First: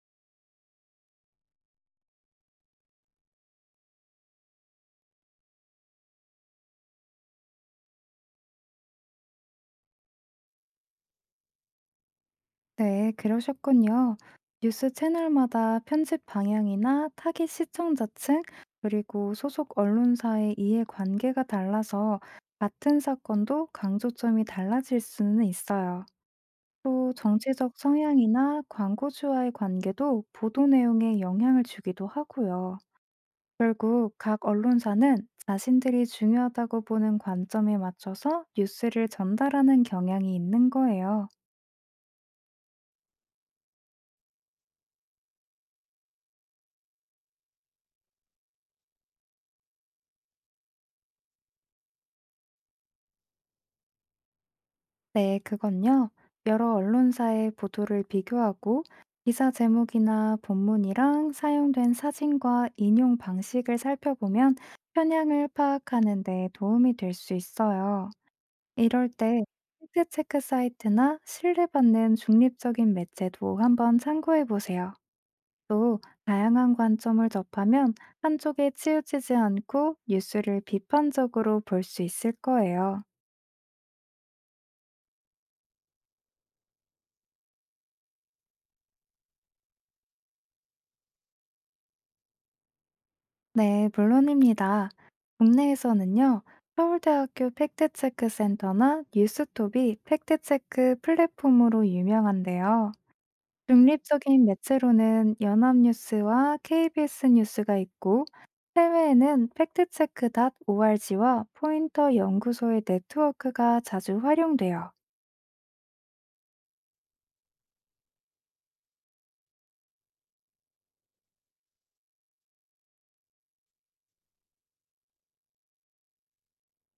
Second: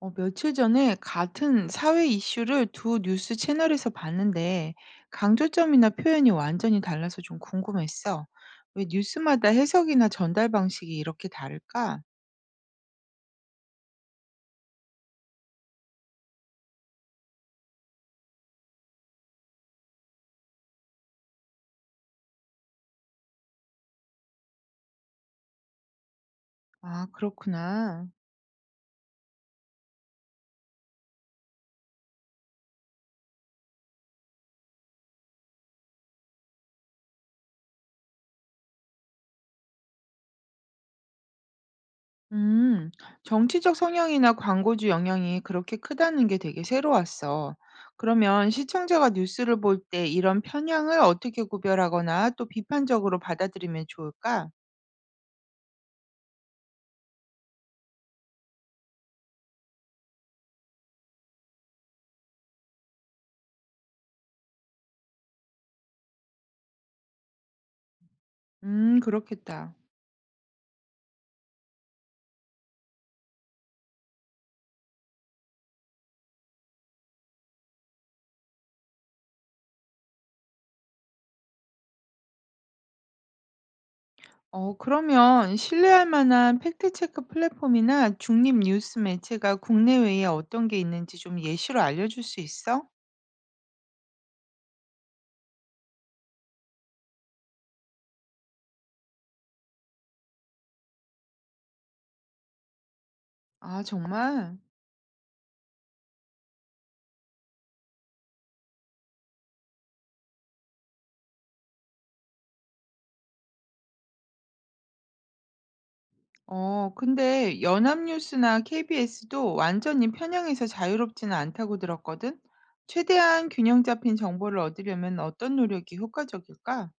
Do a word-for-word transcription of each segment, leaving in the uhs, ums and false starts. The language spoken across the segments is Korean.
어, 며칠 전에 같은 사회 이슈를 두 뉴스 채널에서 봤는데 강조점이나 표현이 완전히 달라서 좀 궁금했어. 왜 뉴스마다 해석이나 전달 방식이 이렇게 다를까? 네, 그러셨군요. 뉴스 채널마다 편집 방향이나 타깃 시청자층, 그리고 소속 언론사의 이해관계가 달라서 같은 사건도 강조점이 달라질 수는 있어요. 아, 또 정치적 그렇구나. 성향이나 광고주와의 관계도 보도 내용에 영향을 주기도 하고요. 결국 각 언론사는 자신들이 중요하다고 보는 관점에 맞춰서 뉴스를 전달하는 경향이 있는 거예요. 음, 정치적 성향이나 광고주 영향이 그렇게 크다는 게 되게 새로웠어. 그러면 시청자가 뉴스를 볼 때 이런 편향을 어떻게 구별하거나 또 비판적으로 받아들이면 좋을까? 네, 그건요. 여러 언론사의 보도를 비교하고 기사 제목이나 본문이랑 사용된 사진과 인용 방식을 살펴보면 편향을 파악하는 데 도움이 될 수 있어요. 음, 이럴 때 그렇겠다. 팩트체크 사이트나 신뢰받는 중립적인 매체도 한번 참고해 보세요. 또 다양한 관점을 접하면 한쪽에 치우치지 않고 뉴스를 비판적으로 볼 수 있을 거예요. 어, 그러면 신뢰할 만한 팩트체크 플랫폼이나 중립 뉴스 매체가 국내외에 어떤 게 있는지 좀 예시로 알려줄 수 있어? 네, 물론입니다. 국내에서는요, 서울대학교 팩트체크 센터나 뉴스톱이 팩트체크 플랫폼으로 유명한데요. 아, 중립적인 정말? 매체로는 연합뉴스와 케이비에스 뉴스가 있고, 해외에는 팩트체크.org와 포인터 연구소의 네트워크가 자주 활용돼요. 어, 근데 연합뉴스나 케이비에스도 완전히 편향해서 자유롭지는 않다고 들었거든? 최대한 균형 잡힌 정보를 얻으려면 어떤 노력이 효과적일까?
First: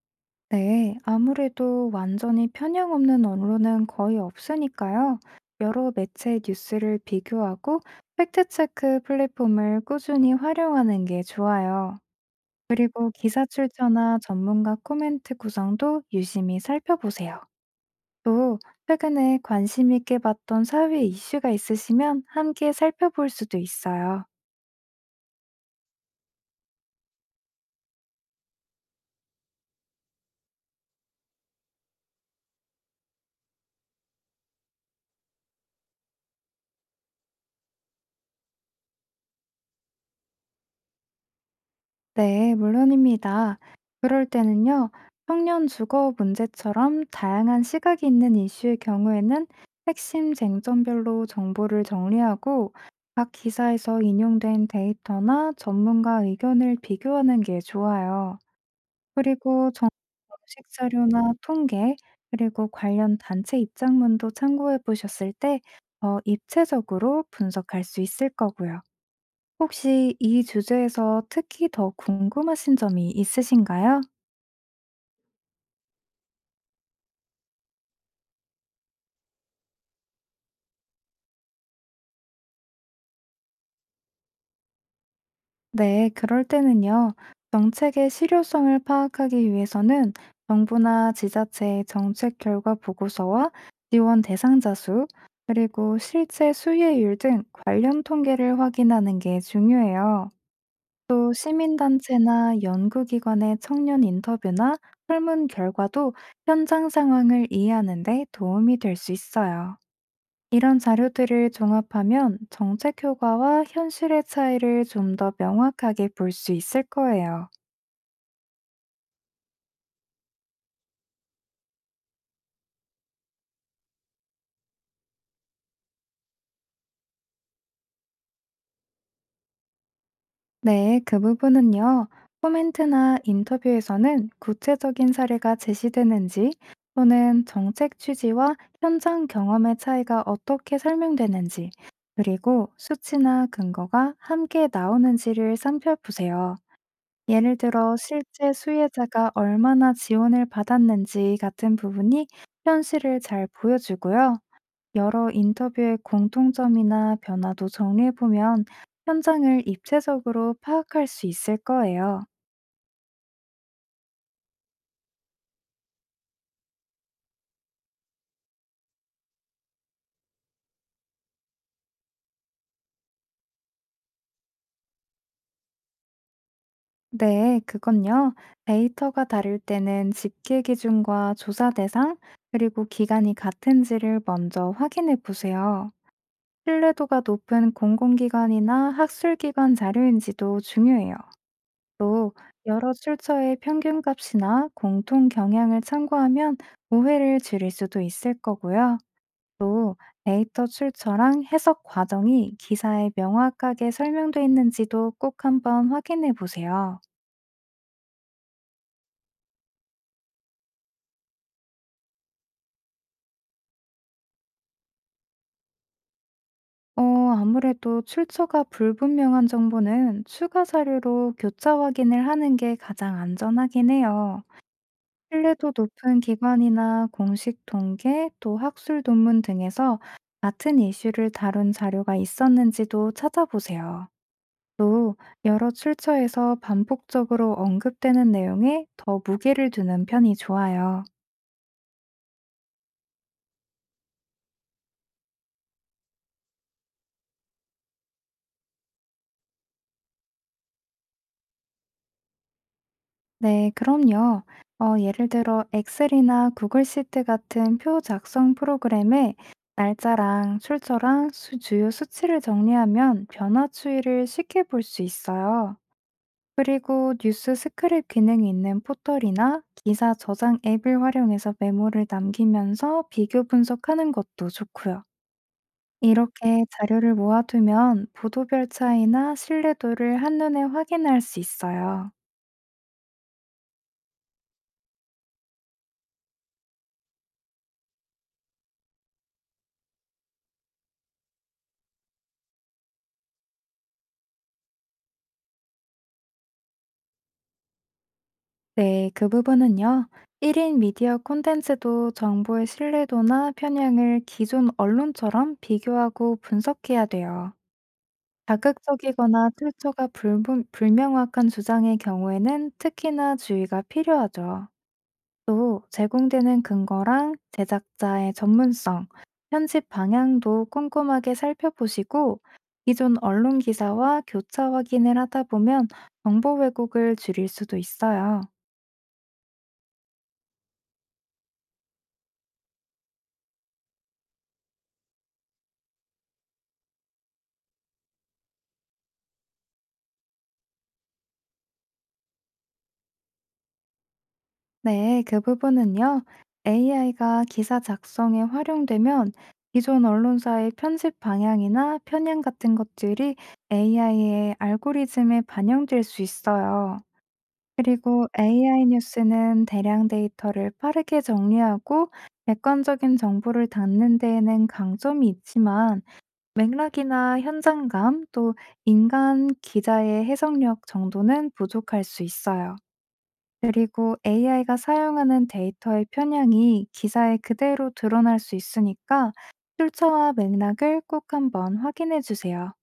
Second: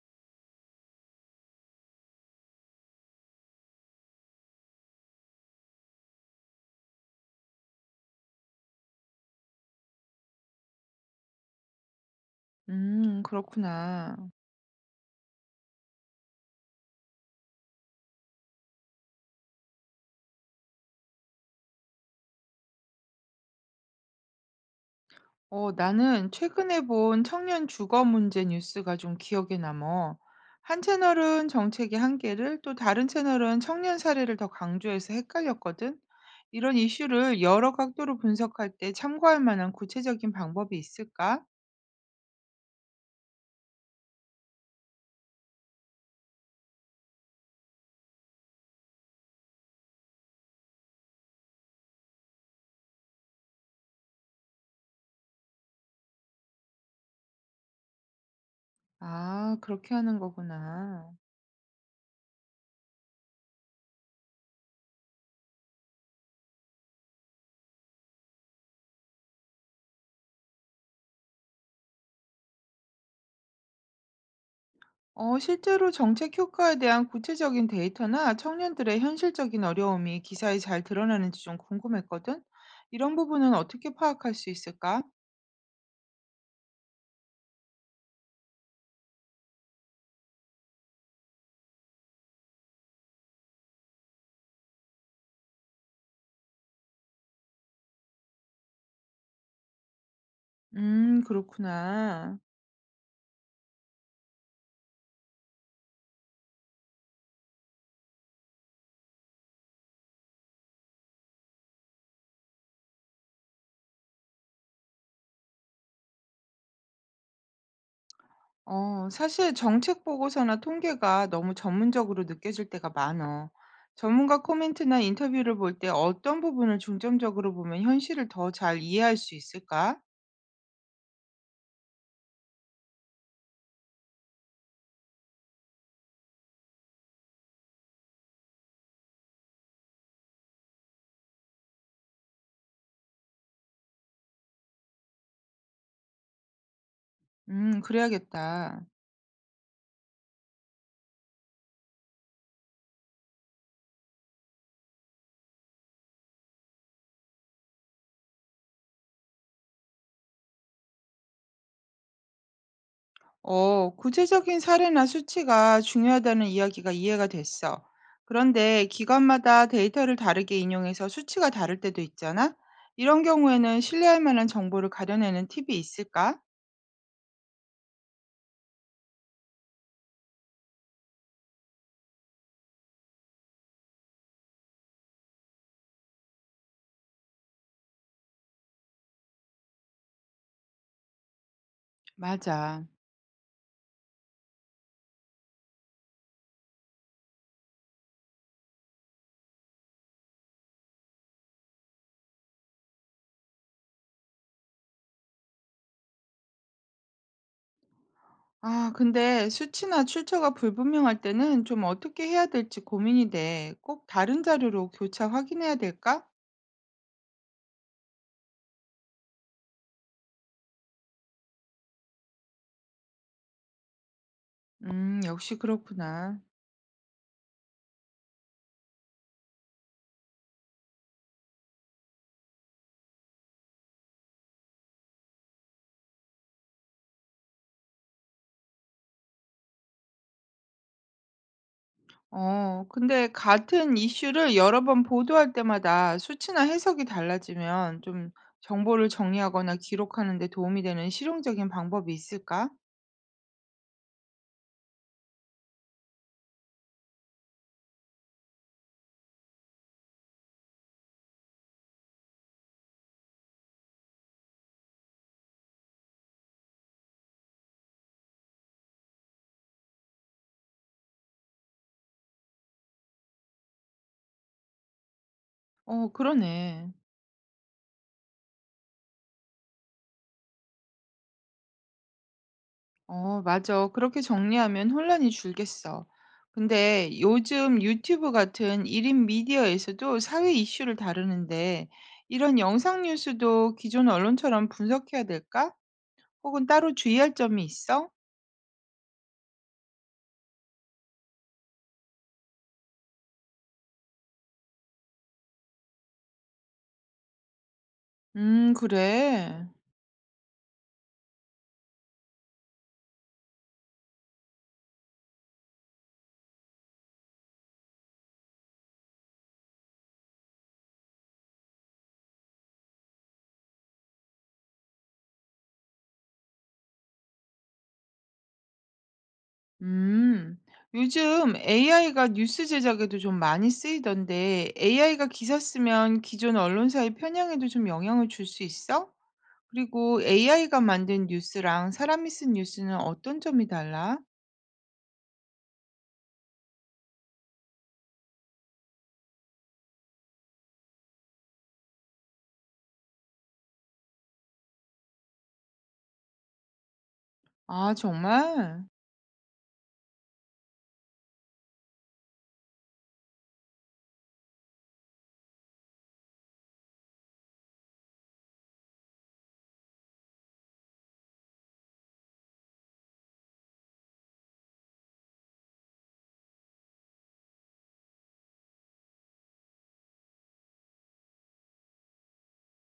네, 아무래도 완전히 편향 없는 언론은 거의 없으니까요. 여러 매체 뉴스를 비교하고 팩트체크 플랫폼을 꾸준히 활용하는 게 좋아요. 그리고 음, 기사 그렇구나. 출처나 전문가 코멘트 구성도 유심히 살펴보세요. 또, 최근에 관심 있게 봤던 사회 이슈가 있으시면 함께 살펴볼 수도 있어요. 어, 나는 최근에 본 청년 주거 문제 뉴스가 좀 기억에 남어. 한 채널은 정책의 한계를, 또 다른 채널은 청년 사례를 더 강조해서 헷갈렸거든. 이런 이슈를 여러 각도로 분석할 때 참고할 만한 구체적인 방법이 있을까? 네, 물론입니다. 그럴 때는요, 청년 주거 문제처럼 다양한 시각이 있는 이슈의 경우에는 핵심 쟁점별로 정보를 정리하고 각 기사에서 인용된 데이터나 전문가 의견을 비교하는 게 좋아요. 아, 그리고 정- 그렇게 하는 공식 거구나. 자료나 통계, 그리고 관련 단체 입장문도 참고해 보셨을 때 더 입체적으로 분석할 수 있을 거고요. 혹시 이 주제에서 특히 더 궁금하신 점이 있으신가요? 어, 실제로 정책 효과에 대한 구체적인 데이터나 청년들의 현실적인 어려움이 기사에 잘 드러나는지 좀 궁금했거든. 이런 부분은 어떻게 파악할 수 있을까? 네, 그럴 때는요. 정책의 실효성을 파악하기 위해서는 정부나 지자체의 정책 결과 보고서와 지원 대상자 수, 그리고 실제 수혜율 등 관련 통계를 확인하는 게 중요해요. 음, 또 그렇구나. 시민단체나 연구기관의 청년 인터뷰나 설문 결과도 현장 상황을 이해하는 데 도움이 될 수 있어요. 이런 자료들을 종합하면 정책 효과와 현실의 차이를 좀 더 명확하게 볼 수 있을 거예요. 어, 사실 정책 보고서나 통계가 너무 전문적으로 느껴질 때가 많어. 전문가 코멘트나 인터뷰를 볼 때 어떤 부분을 중점적으로 보면 현실을 더 잘 이해할 수 있을까? 네, 그 부분은요. 코멘트나 인터뷰에서는 구체적인 사례가 제시되는지 또는 정책 취지와 현장 경험의 차이가 어떻게 설명되는지 그리고 수치나 근거가 함께 나오는지를 살펴보세요. 예를 음, 들어 실제 그래야겠다. 수혜자가 얼마나 지원을 받았는지 같은 부분이 현실을 잘 보여주고요. 여러 인터뷰의 공통점이나 변화도 정리해보면 현장을 입체적으로 파악할 수 있을 거예요. 어, 구체적인 사례나 수치가 중요하다는 이야기가 이해가 됐어. 그런데 기관마다 데이터를 다르게 인용해서 수치가 다를 때도 있잖아? 이런 경우에는 신뢰할 만한 정보를 가려내는 팁이 있을까? 네, 그건요. 데이터가 다를 때는 집계 기준과 조사 대상, 그리고 기간이 같은지를 먼저 확인해 보세요. 신뢰도가 높은 공공기관이나 학술기관 자료인지도 중요해요. 또 맞아. 여러 출처의 평균값이나 공통 경향을 참고하면 오해를 줄일 수도 있을 거고요. 또 데이터 출처랑 해석 과정이 기사에 명확하게 설명돼 있는지도 꼭 한번 확인해 보세요. 아, 근데 수치나 출처가 불분명할 때는 좀 어떻게 해야 될지 고민이 돼. 꼭 다른 자료로 교차 확인해야 될까? 어, 아무래도 출처가 불분명한 정보는 추가 자료로 교차 확인을 하는 게 가장 안전하긴 해요. 음, 역시 신뢰도 높은 그렇구나. 기관이나 공식 통계 또 학술 논문 등에서 같은 이슈를 다룬 자료가 있었는지도 찾아보세요. 또 여러 출처에서 반복적으로 언급되는 내용에 더 무게를 두는 편이 좋아요. 어, 근데 같은 이슈를 여러 번 보도할 때마다 수치나 해석이 달라지면 좀 정보를 정리하거나 기록하는 데 도움이 되는 실용적인 방법이 있을까? 네, 그럼요. 어, 예를 들어 엑셀이나 구글 시트 같은 표 작성 프로그램에 날짜랑 출처랑 수- 주요 수치를 정리하면 변화 추이를 쉽게 볼 수 있어요. 그리고 뉴스 스크랩 기능이 있는 포털이나 기사 저장 앱을 활용해서 메모를 남기면서 비교 분석하는 것도 좋고요. 어, 이렇게 그러네. 자료를 모아두면 보도별 차이나 신뢰도를 한눈에 확인할 수 있어요. 어, 맞아. 그렇게 정리하면 혼란이 줄겠어. 근데 요즘 유튜브 같은 일 인 미디어에서도 사회 이슈를 다루는데 이런 영상 뉴스도 기존 언론처럼 분석해야 될까? 혹은 따로 주의할 점이 있어? 네, 그 부분은요. 일 인 미디어 콘텐츠도 정보의 신뢰도나 편향을 기존 언론처럼 비교하고 분석해야 돼요. 음, 자극적이거나 그래. 출처가 불분- 불명확한 주장의 경우에는 특히나 주의가 필요하죠. 또 제공되는 근거랑 제작자의 전문성, 편집 방향도 꼼꼼하게 살펴보시고 기존 언론 기사와 교차 확인을 하다 보면 정보 왜곡을 줄일 수도 있어요. 음. 요즘 에이아이가 뉴스 제작에도 좀 많이 쓰이던데 에이아이가 기사 쓰면 기존 언론사의 편향에도 좀 영향을 줄 수 있어? 그리고 에이아이가 만든 뉴스랑 사람이 쓴 뉴스는 어떤 점이 달라? 네, 그 부분은요. 에이아이가 기사 작성에 활용되면 기존 언론사의 편집 방향이나 편향 같은 것들이 에이아이의 알고리즘에 반영될 수 있어요. 아, 그리고 정말? 에이아이 뉴스는 대량 데이터를 빠르게 정리하고 객관적인 정보를 담는 데에는 강점이 있지만 맥락이나 현장감 또 인간 기자의 해석력 정도는 부족할 수 있어요. 그리고 에이아이가 사용하는 데이터의 편향이 기사에 그대로 드러날 수 있으니까 출처와 맥락을 꼭 한번 확인해 주세요.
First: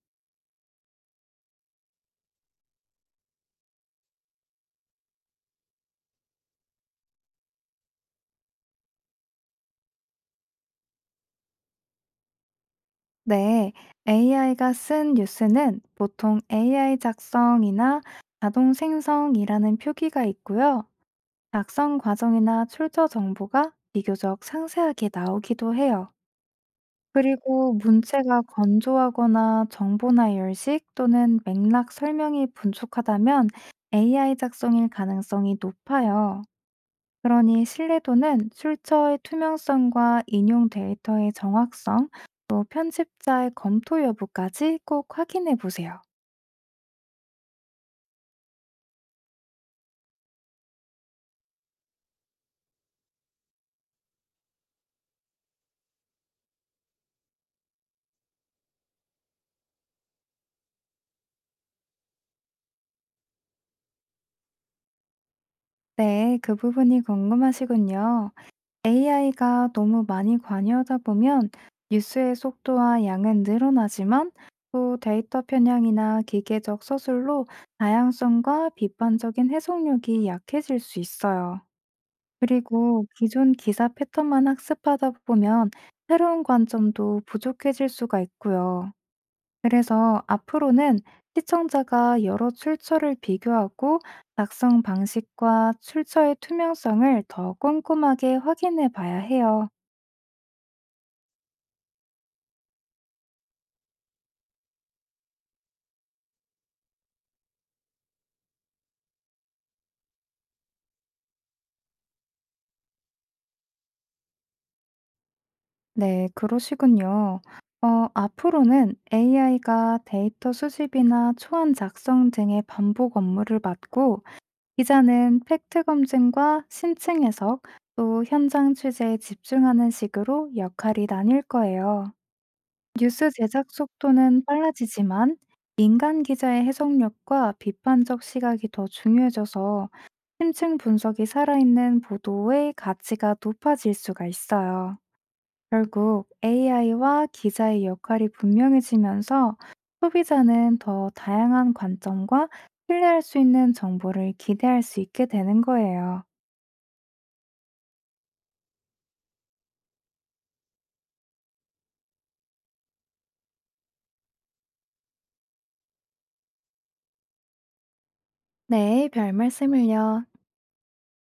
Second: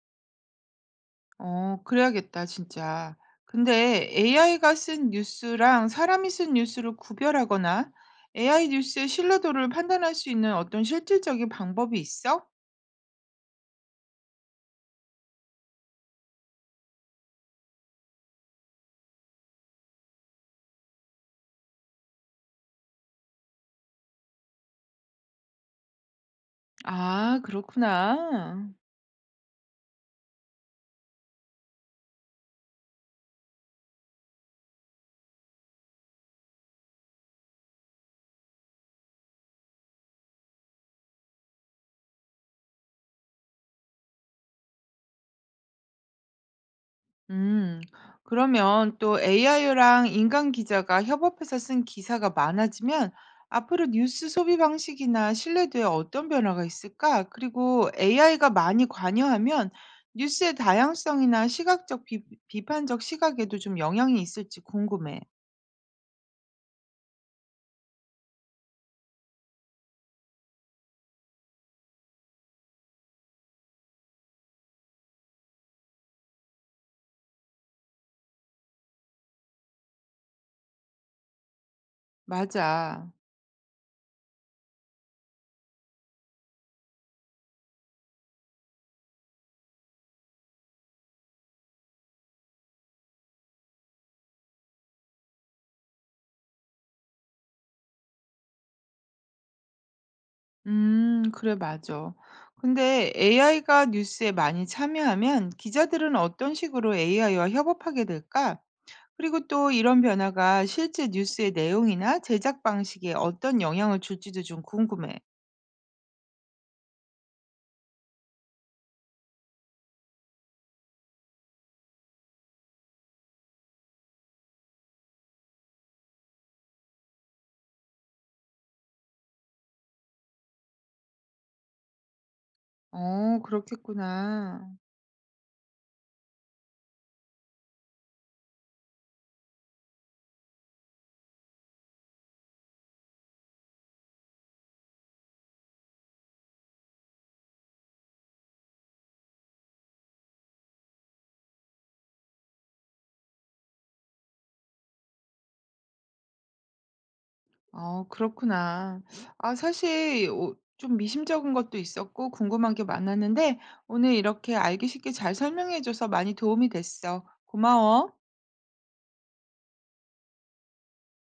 어, 그래야겠다, 진짜. 근데 에이아이가 쓴 뉴스랑 사람이 쓴 뉴스를 구별하거나 에이아이 뉴스의 신뢰도를 판단할 수 있는 어떤 실질적인 방법이 있어? 네, 에이아이가 쓴 뉴스는 보통 에이아이 작성이나 자동 생성이라는 표기가 있고요. 작성 과정이나 출처 정보가 비교적 상세하게 나오기도 해요. 아, 그리고 문체가 그렇구나. 건조하거나 정보나 열식 또는 맥락 설명이 분촉하다면 에이아이 작성일 가능성이 높아요. 그러니 신뢰도는 출처의 투명성과 인용 데이터의 정확성, 또 편집자의 검토 여부까지 꼭 확인해 보세요. 음, 그러면 또 에이아이랑 인간 기자가 협업해서 쓴 기사가 많아지면 앞으로 뉴스 소비 방식이나 신뢰도에 어떤 변화가 있을까? 그리고 에이아이가 많이 관여하면 뉴스의 다양성이나 시각적 비, 비판적 시각에도 좀 영향이 있을지 궁금해. 네, 그 부분이 궁금하시군요. 에이아이가 너무 많이 관여하다 보면 뉴스의 속도와 양은 늘어나지만 또 데이터 편향이나 기계적 서술로 다양성과 비판적인 해석력이 약해질 수 있어요. 그리고 맞아. 기존 기사 패턴만 학습하다 보면 새로운 관점도 부족해질 수가 있고요. 그래서 앞으로는 시청자가 여러 출처를 비교하고 작성 방식과 출처의 투명성을 더 꼼꼼하게 확인해 봐야 해요. 음, 그래, 맞아. 근데 에이아이가 뉴스에 많이 참여하면 기자들은 어떤 식으로 에이아이와 협업하게 될까? 그리고 또 이런 변화가 실제 뉴스의 내용이나 제작 방식에 어떤 영향을 줄지도 좀 궁금해. 네, 그러시군요. 어, 앞으로는 에이아이가 데이터 수집이나 초안 작성 등의 반복 업무를 맡고, 기자는 팩트 검증과 심층 해석, 또 현장 취재에 집중하는 식으로 역할이 나뉠 거예요. 뉴스 어, 제작 속도는 그렇겠구나. 빨라지지만, 인간 기자의 해석력과 비판적 시각이 더 중요해져서 심층 분석이 살아있는 보도의 가치가 높아질 수가 있어요. 결국 에이아이와 기자의 역할이 분명해지면서 소비자는 더 다양한 관점과 신뢰할 수 있는 정보를 기대할 수 있게 되는 거예요. 어, 그렇구나. 아, 사실 어, 좀 미심쩍은 것도 있었고 궁금한 게 많았는데 오늘 이렇게 알기 쉽게 잘 설명해줘서 많이 도움이 됐어. 고마워. 네, 별 말씀을요.